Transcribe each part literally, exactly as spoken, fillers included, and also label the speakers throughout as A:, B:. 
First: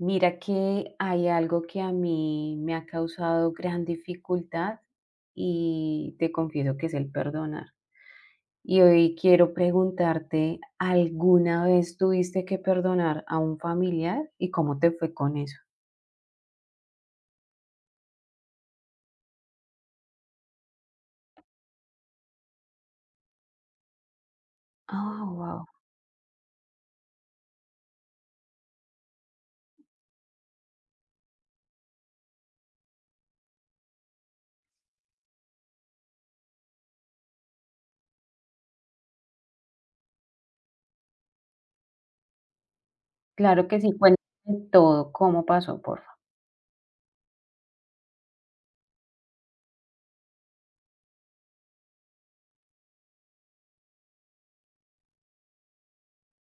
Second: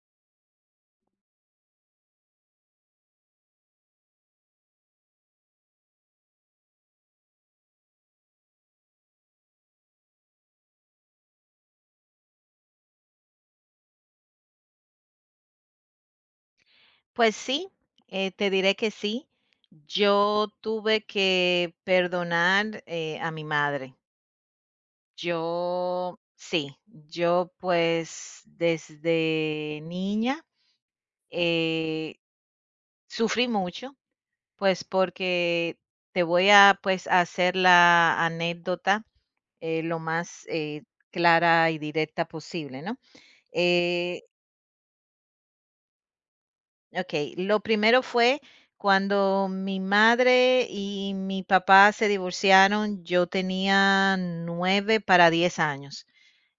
A: Mira que hay algo que a mí me ha causado gran dificultad y te confieso que es el perdonar. Y hoy quiero preguntarte, ¿alguna vez tuviste que perdonar a un familiar y cómo te fue con eso?
B: Pues sí, eh, te diré que sí. Yo tuve que perdonar, eh, a mi madre.
A: Ah, wow.
B: Yo sí, yo, pues, desde niña, eh, sufrí mucho, pues, porque te voy a, pues, hacer la anécdota, eh, lo más, eh, clara y directa posible, ¿no?
A: Claro que sí,
B: Eh
A: cuéntame todo, cómo pasó, por favor.
B: Okey, lo primero fue cuando mi madre y mi papá se divorciaron, yo tenía nueve para diez años.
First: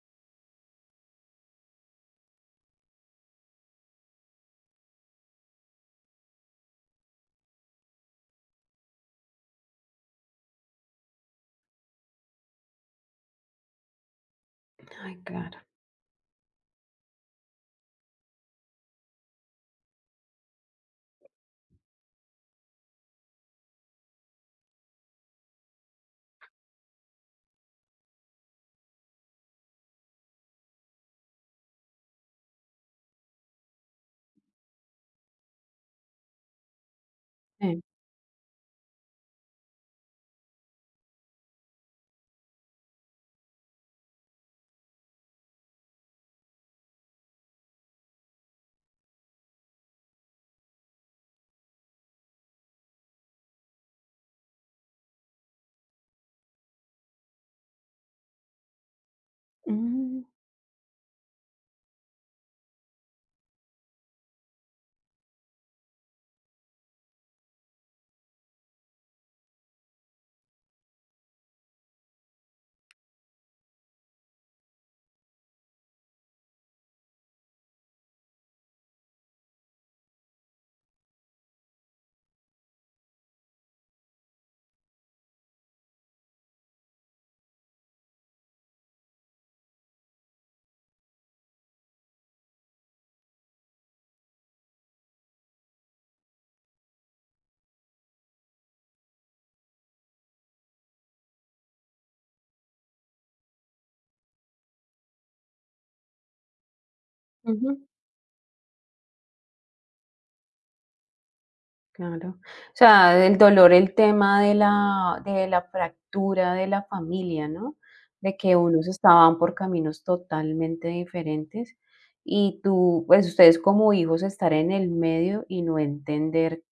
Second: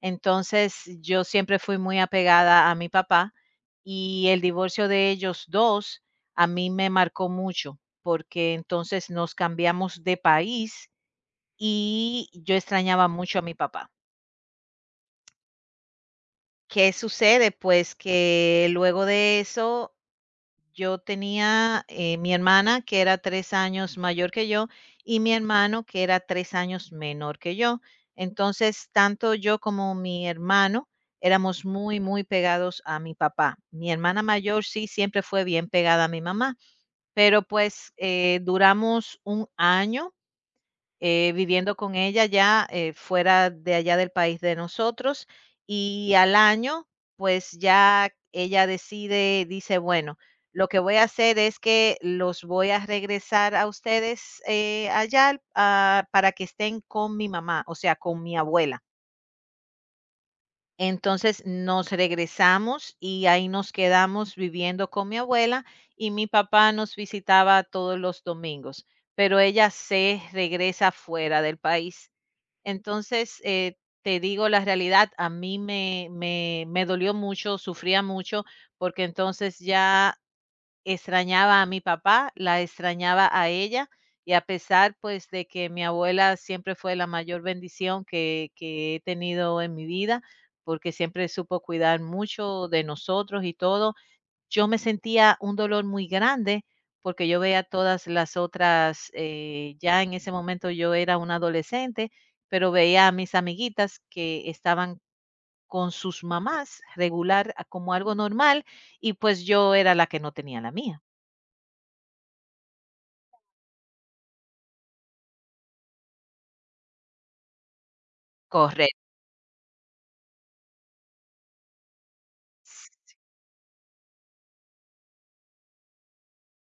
B: Entonces, yo siempre fui muy apegada a mi papá, y el divorcio de ellos dos a mí me marcó mucho, porque entonces nos cambiamos de país, y yo extrañaba mucho a mi papá.
A: Ay, claro.
B: ¿Qué sucede? Pues que luego de eso, yo tenía, eh, mi hermana, que era tres años mayor que yo, y mi hermano, que era tres años menor que yo. Entonces, tanto yo como mi hermano éramos muy, muy pegados a mi papá. Mi hermana mayor sí siempre fue bien pegada a mi mamá, pero,
A: Sí.
B: pues, eh, duramos un año eh, viviendo con ella, ya eh, fuera de allá del país de nosotros. Y al año, pues ya ella decide, dice, bueno, lo que voy a hacer es que los voy a regresar a ustedes, eh, allá al- a- para que estén con mi mamá, o sea, con mi abuela.
A: Mm,
B: Entonces nos regresamos y ahí nos quedamos viviendo con mi abuela, y mi papá nos visitaba todos los domingos, pero ella se regresa fuera del país. Entonces, eh, te digo la realidad, a mí me me me dolió mucho, sufría mucho, porque entonces ya extrañaba a mi papá, la extrañaba a ella, y a pesar, pues, de que mi abuela siempre fue la mayor bendición que que he tenido en mi vida, porque siempre supo cuidar mucho de nosotros y todo, yo me sentía un dolor muy grande. Porque yo veía todas las otras, eh, ya en ese momento yo era una adolescente, pero veía a mis amiguitas que estaban con sus mamás regular, a-
A: ujú.
B: como algo normal. Y pues yo era la que no tenía la mía.
A: Claro. O sea, el dolor, el tema de la, de la fractura de la familia, ¿no? De que unos
B: Correcto,
A: estaban por caminos totalmente diferentes, y tú, pues ustedes como hijos estar en el medio y no entender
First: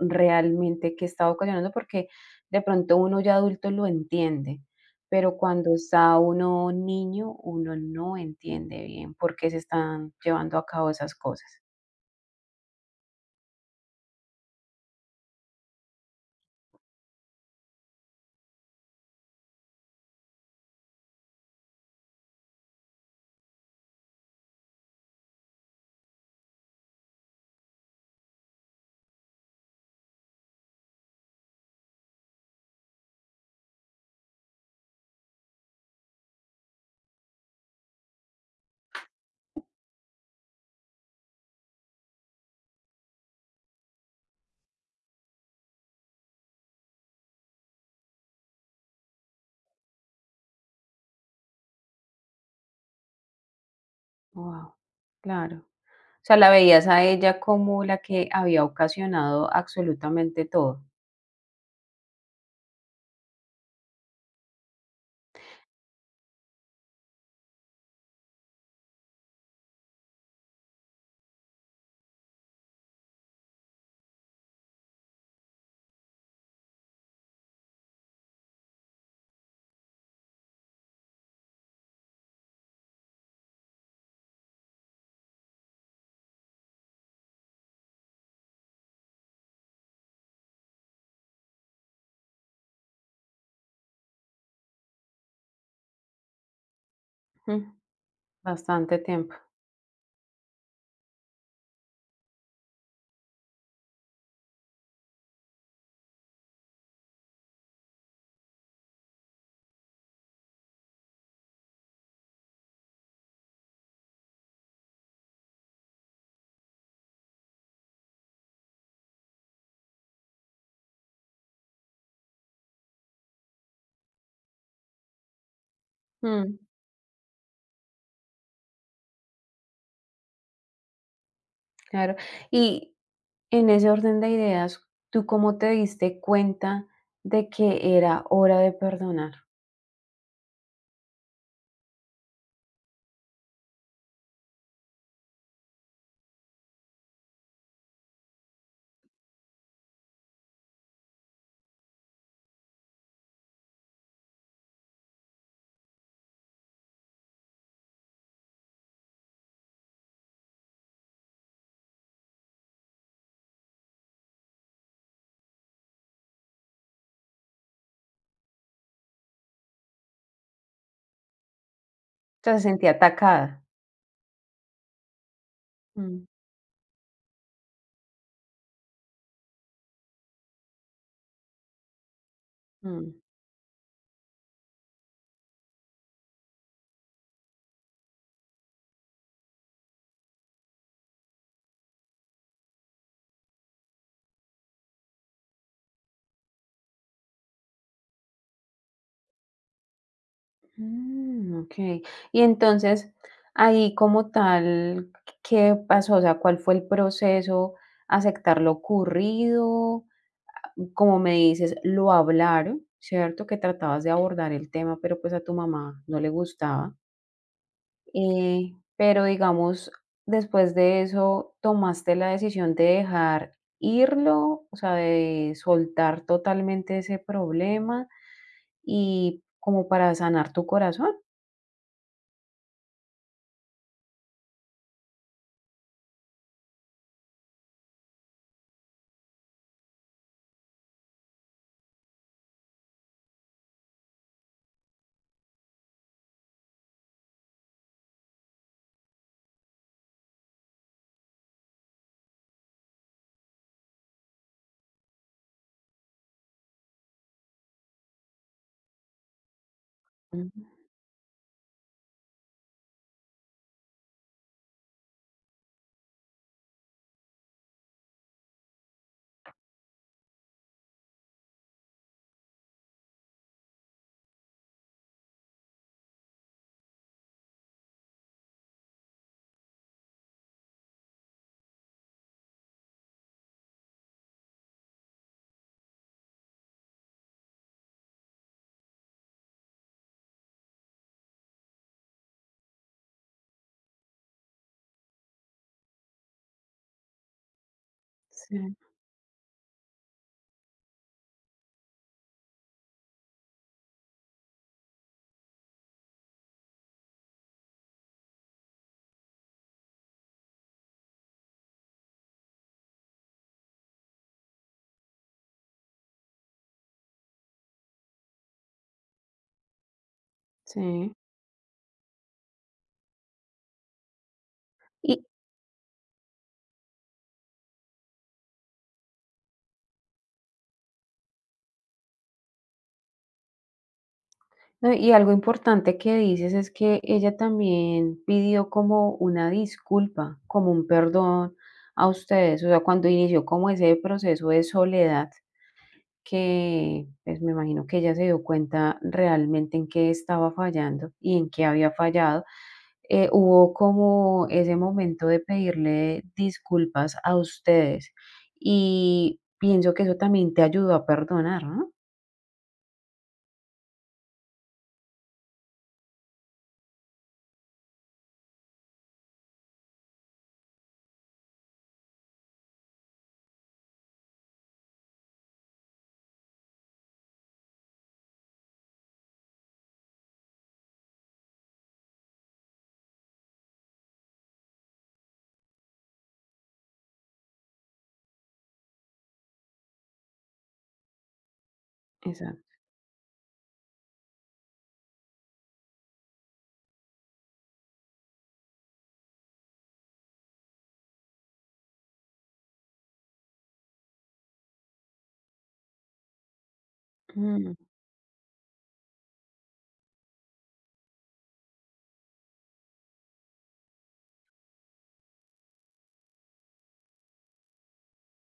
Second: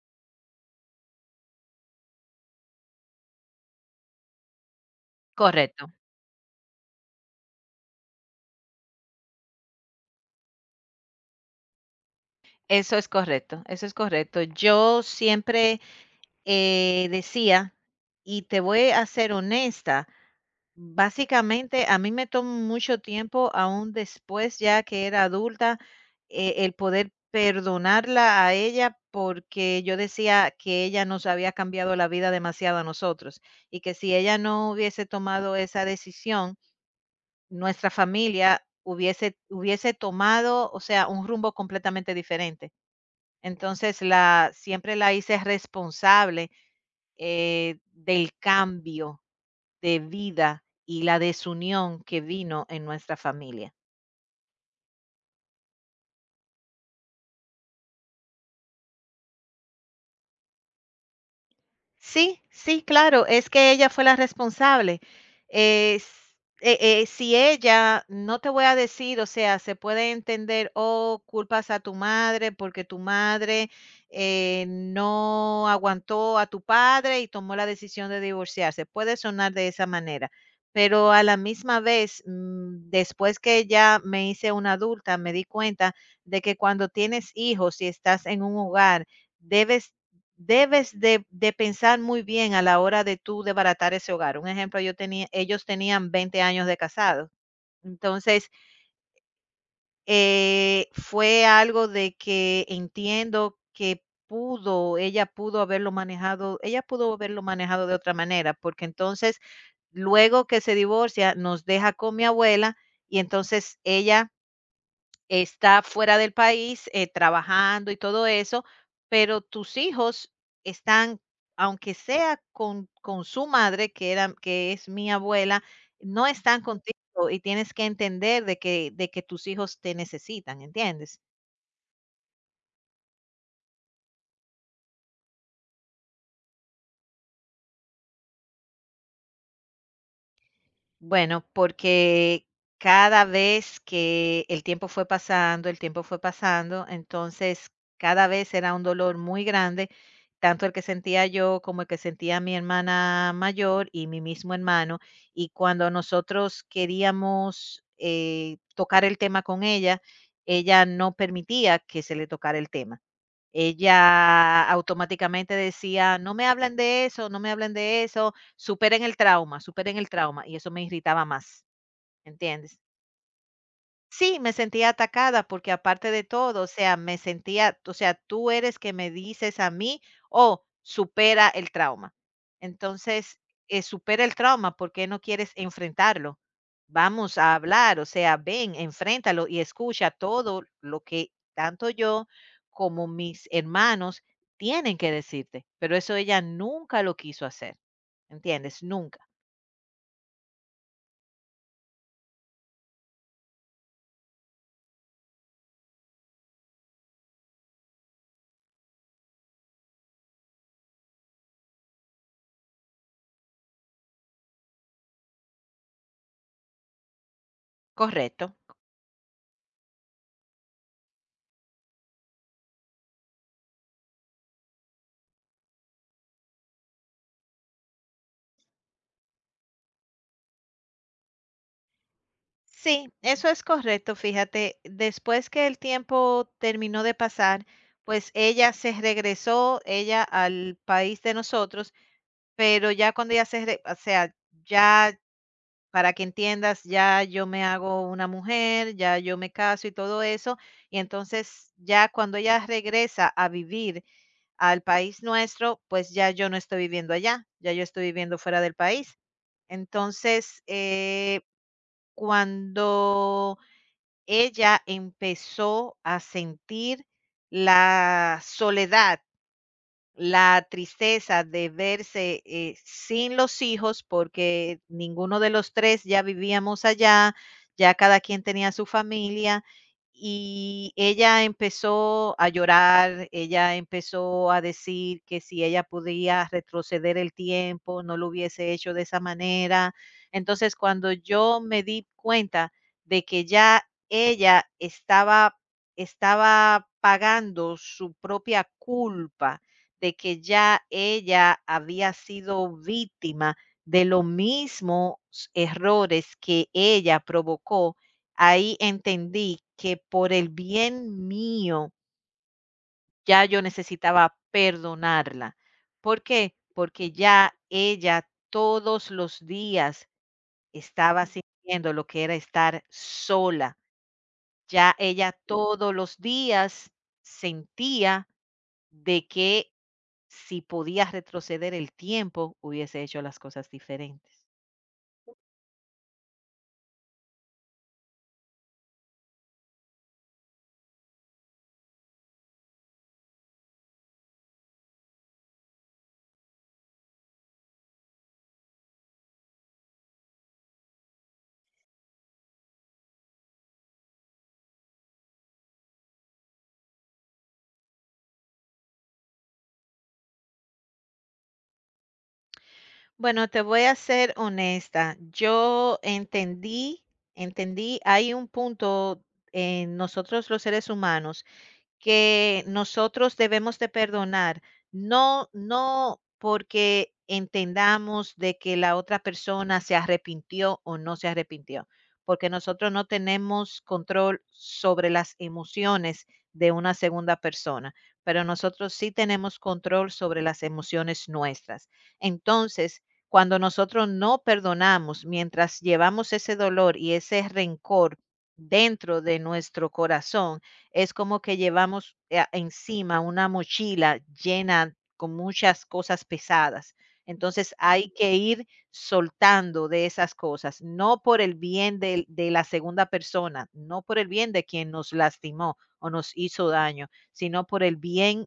A: realmente qué está ocasionando, porque de pronto uno ya adulto lo entiende, pero cuando
B: correcto.
A: está uno niño, uno no entiende bien por qué se están llevando a cabo esas cosas.
B: Eso es correcto, eso es correcto. Yo siempre eh, decía, y te voy a ser honesta, básicamente, a mí me tomó mucho tiempo, aún después ya que era adulta, eh, el poder perdonarla a ella, porque yo decía que ella nos había cambiado la vida demasiado a nosotros, y que si ella no hubiese tomado esa decisión, nuestra familia hubiese, hubiese tomado, o sea, un rumbo completamente diferente. Entonces, la, siempre la hice responsable, eh, del cambio de vida y la desunión que vino en nuestra familia.
A: Wow, claro. O sea, la veías a ella como la que había ocasionado absolutamente todo.
B: Sí, sí, claro, es que ella fue la responsable. Es eh, eh, si ella, no te voy a decir, o sea, se puede entender, oh, culpas a tu madre porque tu madre eh, no aguantó a tu padre y tomó la decisión de divorciarse. Puede sonar de esa manera, pero a la misma vez, mm, después que ya me hice una adulta, me di cuenta de que cuando tienes hijos y estás en un hogar, debes Debes de de pensar muy bien a la hora de tú de ese hogar. Un ejemplo, yo tenía ellos tenían veinte años de casados.
A: Mm,
B: Entonces,
A: bastante tiempo.
B: eh, fue algo de que entiendo que pudo ella pudo haberlo manejado ella pudo haberlo manejado de otra manera, porque entonces, luego que se divorcia, nos deja con mi abuela. Y entonces ella está fuera del país, eh, trabajando y todo eso, pero tus hijos están, aunque sea con con su madre, que era que es mi abuela, no
A: Mm,
B: están contigo, y tienes que entender de que de que tus hijos te necesitan, ¿entiendes?
A: claro. Y en ese orden de ideas, ¿tú cómo te diste cuenta de que era hora de perdonar?
B: Bueno, porque cada vez que el tiempo fue pasando, el tiempo fue pasando, entonces cada vez era un dolor muy grande, tanto el que sentía yo como el que sentía mi hermana mayor y mi mismo hermano. Y cuando nosotros queríamos eh, tocar el tema con ella, ella no permitía que se le tocara el tema. Ella automáticamente decía: "No me hablen de eso, no me hablen de eso, superen el trauma, superen el trauma", y eso me irritaba más,
A: O sea, ¿se
B: ¿entiendes?
A: sentía atacada?
B: Sí, me sentía atacada porque aparte de
A: Mm,
B: todo, o sea, me sentía, o sea, tú eres que me dices a mí, oh, supera el trauma.
A: mm.
B: Entonces, eh, supera el trauma, ¿por qué no quieres enfrentarlo? Vamos a hablar, o sea, ven, enfréntalo y escucha todo lo que tanto yo como mis hermanos tienen que decirte. Pero eso ella nunca lo quiso hacer, ¿entiendes? Nunca.
A: Mm, okey. Y entonces, ahí como tal, ¿qué pasó? O sea, ¿cuál fue el proceso? ¿Aceptar lo ocurrido? Como me dices, lo hablaron, ¿cierto? Que tratabas de abordar el tema, pero pues a tu mamá no le gustaba.
B: Correcto.
A: Eh, pero digamos, después de eso, ¿tomaste la decisión de dejar irlo? O sea, de soltar totalmente ese problema y como para sanar tu corazón.
B: Sí, eso es correcto, fíjate. Después que el tiempo terminó de pasar, pues ella se regresó, ella al país de nosotros. Pero ya cuando ella se, re- o sea, ya para que entiendas, ya yo me hago una mujer, ya yo me caso y todo eso, y entonces ya cuando ella regresa a vivir al país nuestro, pues ya yo no estoy viviendo allá, ya yo estoy viviendo fuera del país.
A: Ujú.
B: Entonces, eh, cuando ella empezó a sentir la soledad, la tristeza de verse, eh, sin los hijos, porque ninguno de los tres ya vivíamos allá, ya cada quien tenía su familia, y ella empezó a llorar, ella empezó a decir que si ella podía retroceder el tiempo, no lo hubiese hecho de esa manera. Entonces, cuando yo me di cuenta de que ya ella estaba estaba pagando su propia
A: Sí,
B: culpa, de que ya ella había sido víctima de los mismos errores que ella provocó, ahí entendí que por el bien mío ya yo necesitaba perdonarla. ¿Por qué? Porque ya ella todos los días
A: sí.
B: estaba sintiendo lo que era estar sola, ya ella todos los días sentía de que si podía retroceder el tiempo, hubiese hecho las cosas diferentes.
A: No, y algo importante que dices es que ella también pidió como una disculpa, como un perdón a ustedes, o sea, cuando inició como ese proceso de soledad que, pues me imagino que ella se dio cuenta realmente en qué estaba fallando y en qué había fallado, eh, hubo como ese momento de pedirle disculpas a ustedes y pienso que eso también te ayudó a perdonar, ¿no?
B: Bueno, te voy a ser honesta. Yo entendí, entendí, hay un punto en nosotros los seres humanos que nosotros debemos de perdonar, no no porque entendamos de que la otra persona se arrepintió o no se arrepintió, porque nosotros no tenemos control sobre las emociones de una segunda persona, pero nosotros sí tenemos control sobre las emociones nuestras.
A: Exacto,
B: Entonces, cuando nosotros no perdonamos, mientras llevamos ese dolor y ese rencor dentro de nuestro corazón, es como que llevamos eh, encima una mochila llena con muchas cosas pesadas. Entonces
A: mm,
B: hay que ir soltando de esas cosas, no por el bien del- de, la segunda persona, no por el bien de quien nos lastimó o nos hizo daño, sino por el bien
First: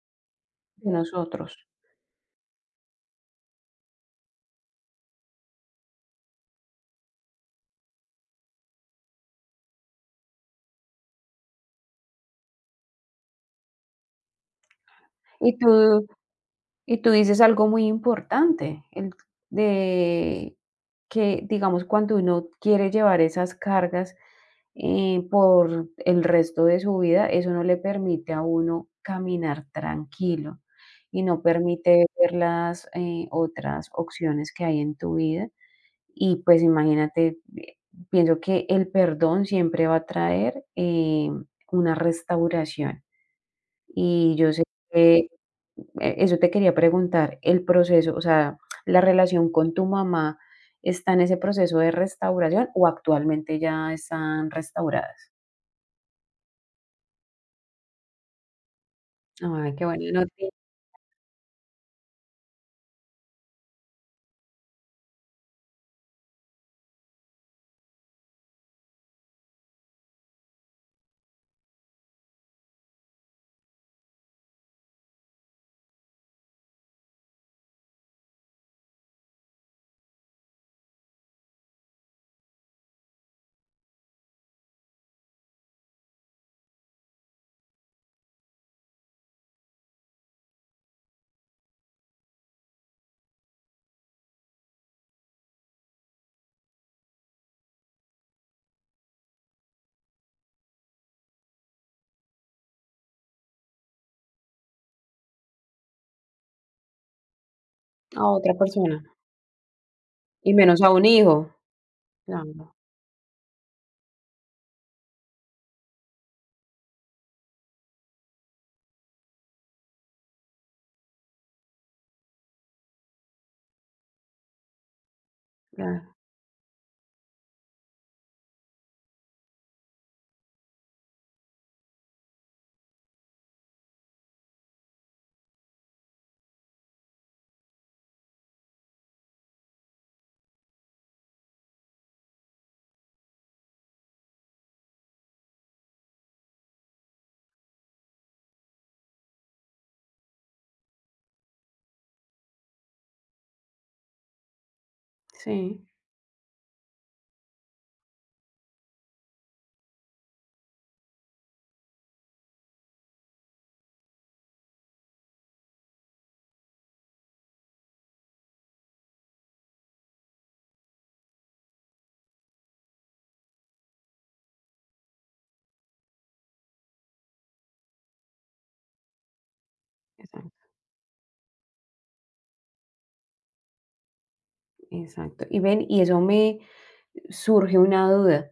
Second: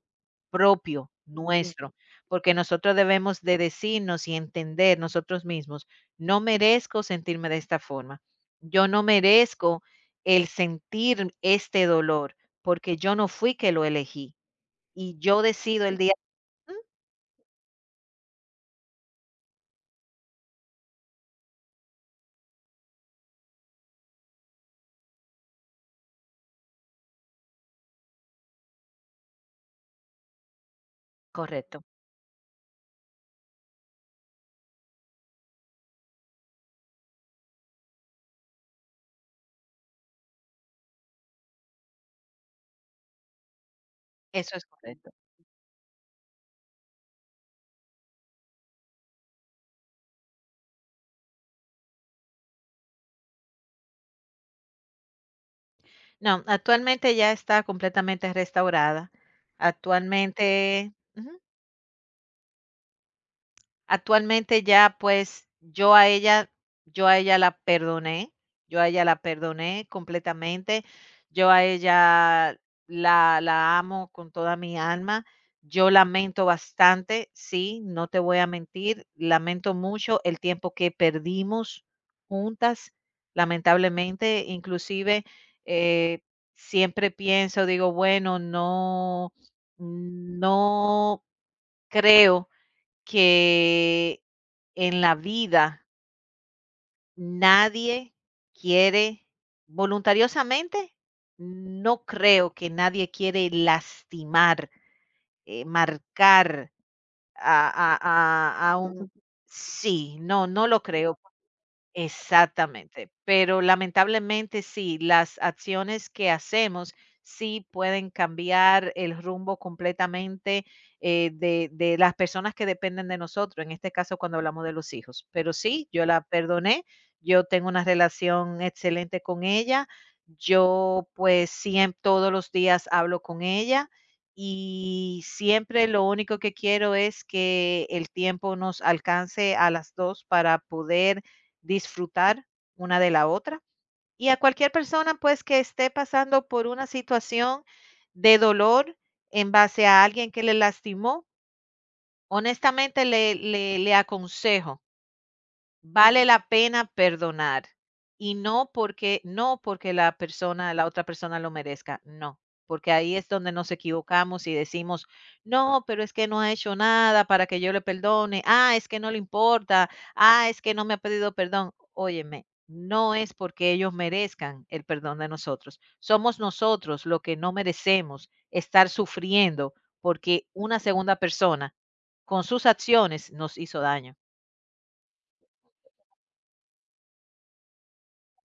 A: de
B: propio Ujú.
A: nosotros.
B: Nuestro, porque nosotros debemos de decirnos y entender nosotros mismos, no merezco sentirme de esta forma, yo no merezco el sentir este dolor porque yo no fui que lo elegí, y yo
A: Y
B: decido el
A: tú
B: día mm,
A: Y tú dices algo muy importante, el de que, digamos, cuando uno quiere llevar esas cargas, eh, por el resto de su vida, eso no le permite a uno caminar tranquilo y no
B: correcto,
A: permite ver las, eh, otras opciones que hay en tu vida. Y, pues, imagínate, eh, pienso que el perdón siempre va a traer, eh, una restauración. Y yo
B: eso
A: sé
B: es
A: que
B: correcto.
A: e eso te quería preguntar, el proceso, o sea, la relación con tu mamá, ¿está en ese proceso de restauración o actualmente ya están restauradas?
B: No, actualmente ya está completamente restaurada.
A: Ay, qué buena noticia.
B: Actualmente, ujú. Actualmente ya, pues, yo a ella yo a ella la perdoné, yo a ella la perdoné completamente, yo a ella la la amo con toda mi alma. Yo lamento bastante, sí, no te voy a mentir, lamento mucho el tiempo que perdimos juntas. Lamentablemente, inclusive, eh, siempre pienso, digo, bueno, no no creo que en la vida nadie quiere voluntariosamente, no creo que nadie quiere lastimar, eh, marcar a a
A: A otra
B: a a
A: persona,
B: un, sí, no,
A: y
B: no lo
A: menos a un
B: creo.
A: hijo. Claro,
B: Exactamente, pero lamentablemente sí, las acciones que hacemos sí pueden cambiar el rumbo completamente, eh, de, de las personas que dependen de nosotros, en este caso cuando hablamos de los hijos. Pero sí, yo
A: claro,
B: la perdoné, yo tengo una relación excelente con ella, yo pues siempre todos los días hablo con ella y siempre lo único que quiero es que el tiempo nos alcance a las dos para poder disfrutar una de la otra. Y a cualquier persona, pues, que esté pasando por una situación de dolor en base a alguien que le lastimó, honestamente le, le, le aconsejo,
A: sí,
B: vale la pena perdonar, y no porque no porque la persona la otra persona lo merezca, no, porque ahí es donde nos equivocamos y decimos: "No, pero es que no ha hecho nada para que yo le perdone. Ah, es que no le importa. Ah, es que no me ha pedido perdón". Óyeme, no es porque ellos merezcan el perdón de nosotros. Somos nosotros los que no merecemos estar sufriendo porque
A: exacto,
B: una segunda persona, con sus acciones, nos hizo daño
A: exacto. Y
B: constitucional.
A: ven, y eso me Surge una duda.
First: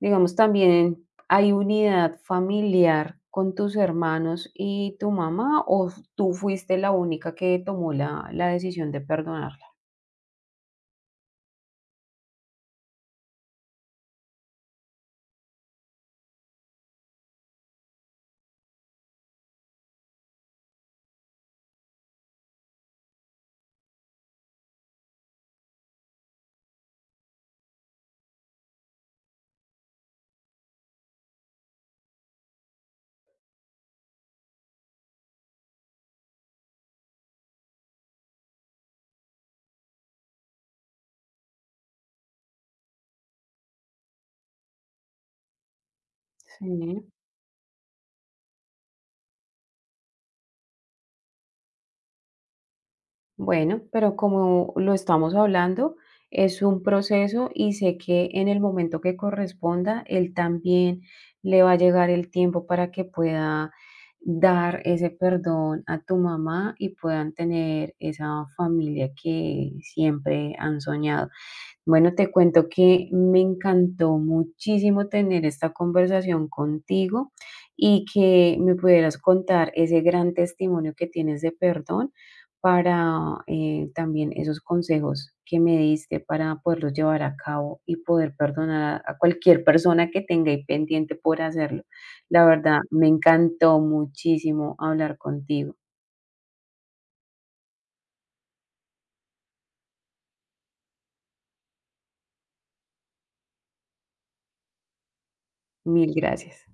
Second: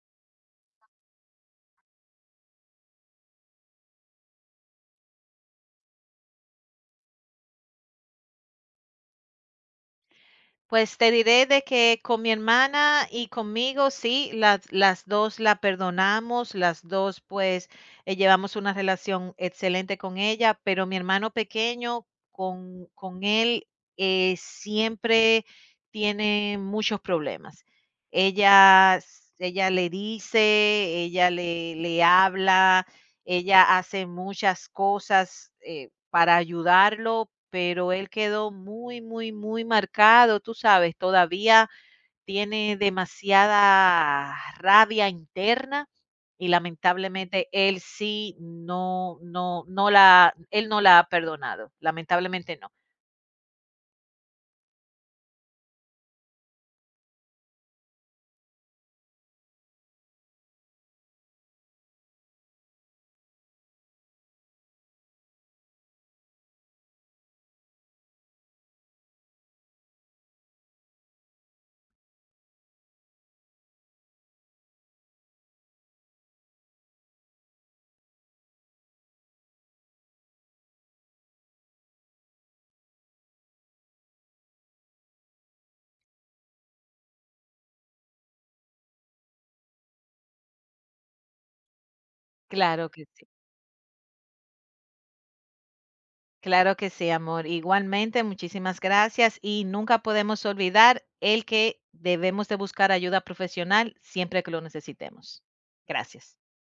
A: Digamos, también hay unidad familiar con tus hermanos y tu mamá, o tú fuiste la única que tomó la, la decisión de perdonarla.
B: Pues te diré de que con mi hermana y conmigo, sí, las, las dos la perdonamos, las dos pues eh, llevamos una relación excelente con ella, pero mi hermano pequeño, con, con él eh, siempre tiene muchos problemas. Ella, s- ella le dice, ella le, le habla, ella hace muchas cosas, eh, para ayudarlo. Pero él quedó muy, muy, muy marcado, tú sabes, todavía tiene demasiada rabia interna, y
A: Sí.
B: lamentablemente él sí no no no la él no la ha perdonado, lamentablemente no.
A: Bueno, pero como lo estamos hablando, es un proceso y sé que en el momento que corresponda, él también le va a llegar el tiempo para que pueda dar ese perdón a tu mamá y puedan tener esa familia que siempre han soñado. Bueno, te cuento que me encantó muchísimo tener esta conversación contigo y que me pudieras contar ese gran testimonio que tienes de perdón para eh, también esos consejos que me diste para poderlos llevar a cabo y poder perdonar a, a cualquier persona que tenga ahí pendiente por hacerlo. La verdad,
B: Claro que
A: me
B: sí,
A: encantó muchísimo hablar contigo.
B: claro que sí, amor. Igualmente, muchísimas gracias y nunca podemos olvidar el que debemos de buscar ayuda profesional siempre que lo necesitemos.
A: Mil
B: Gracias.
A: gracias.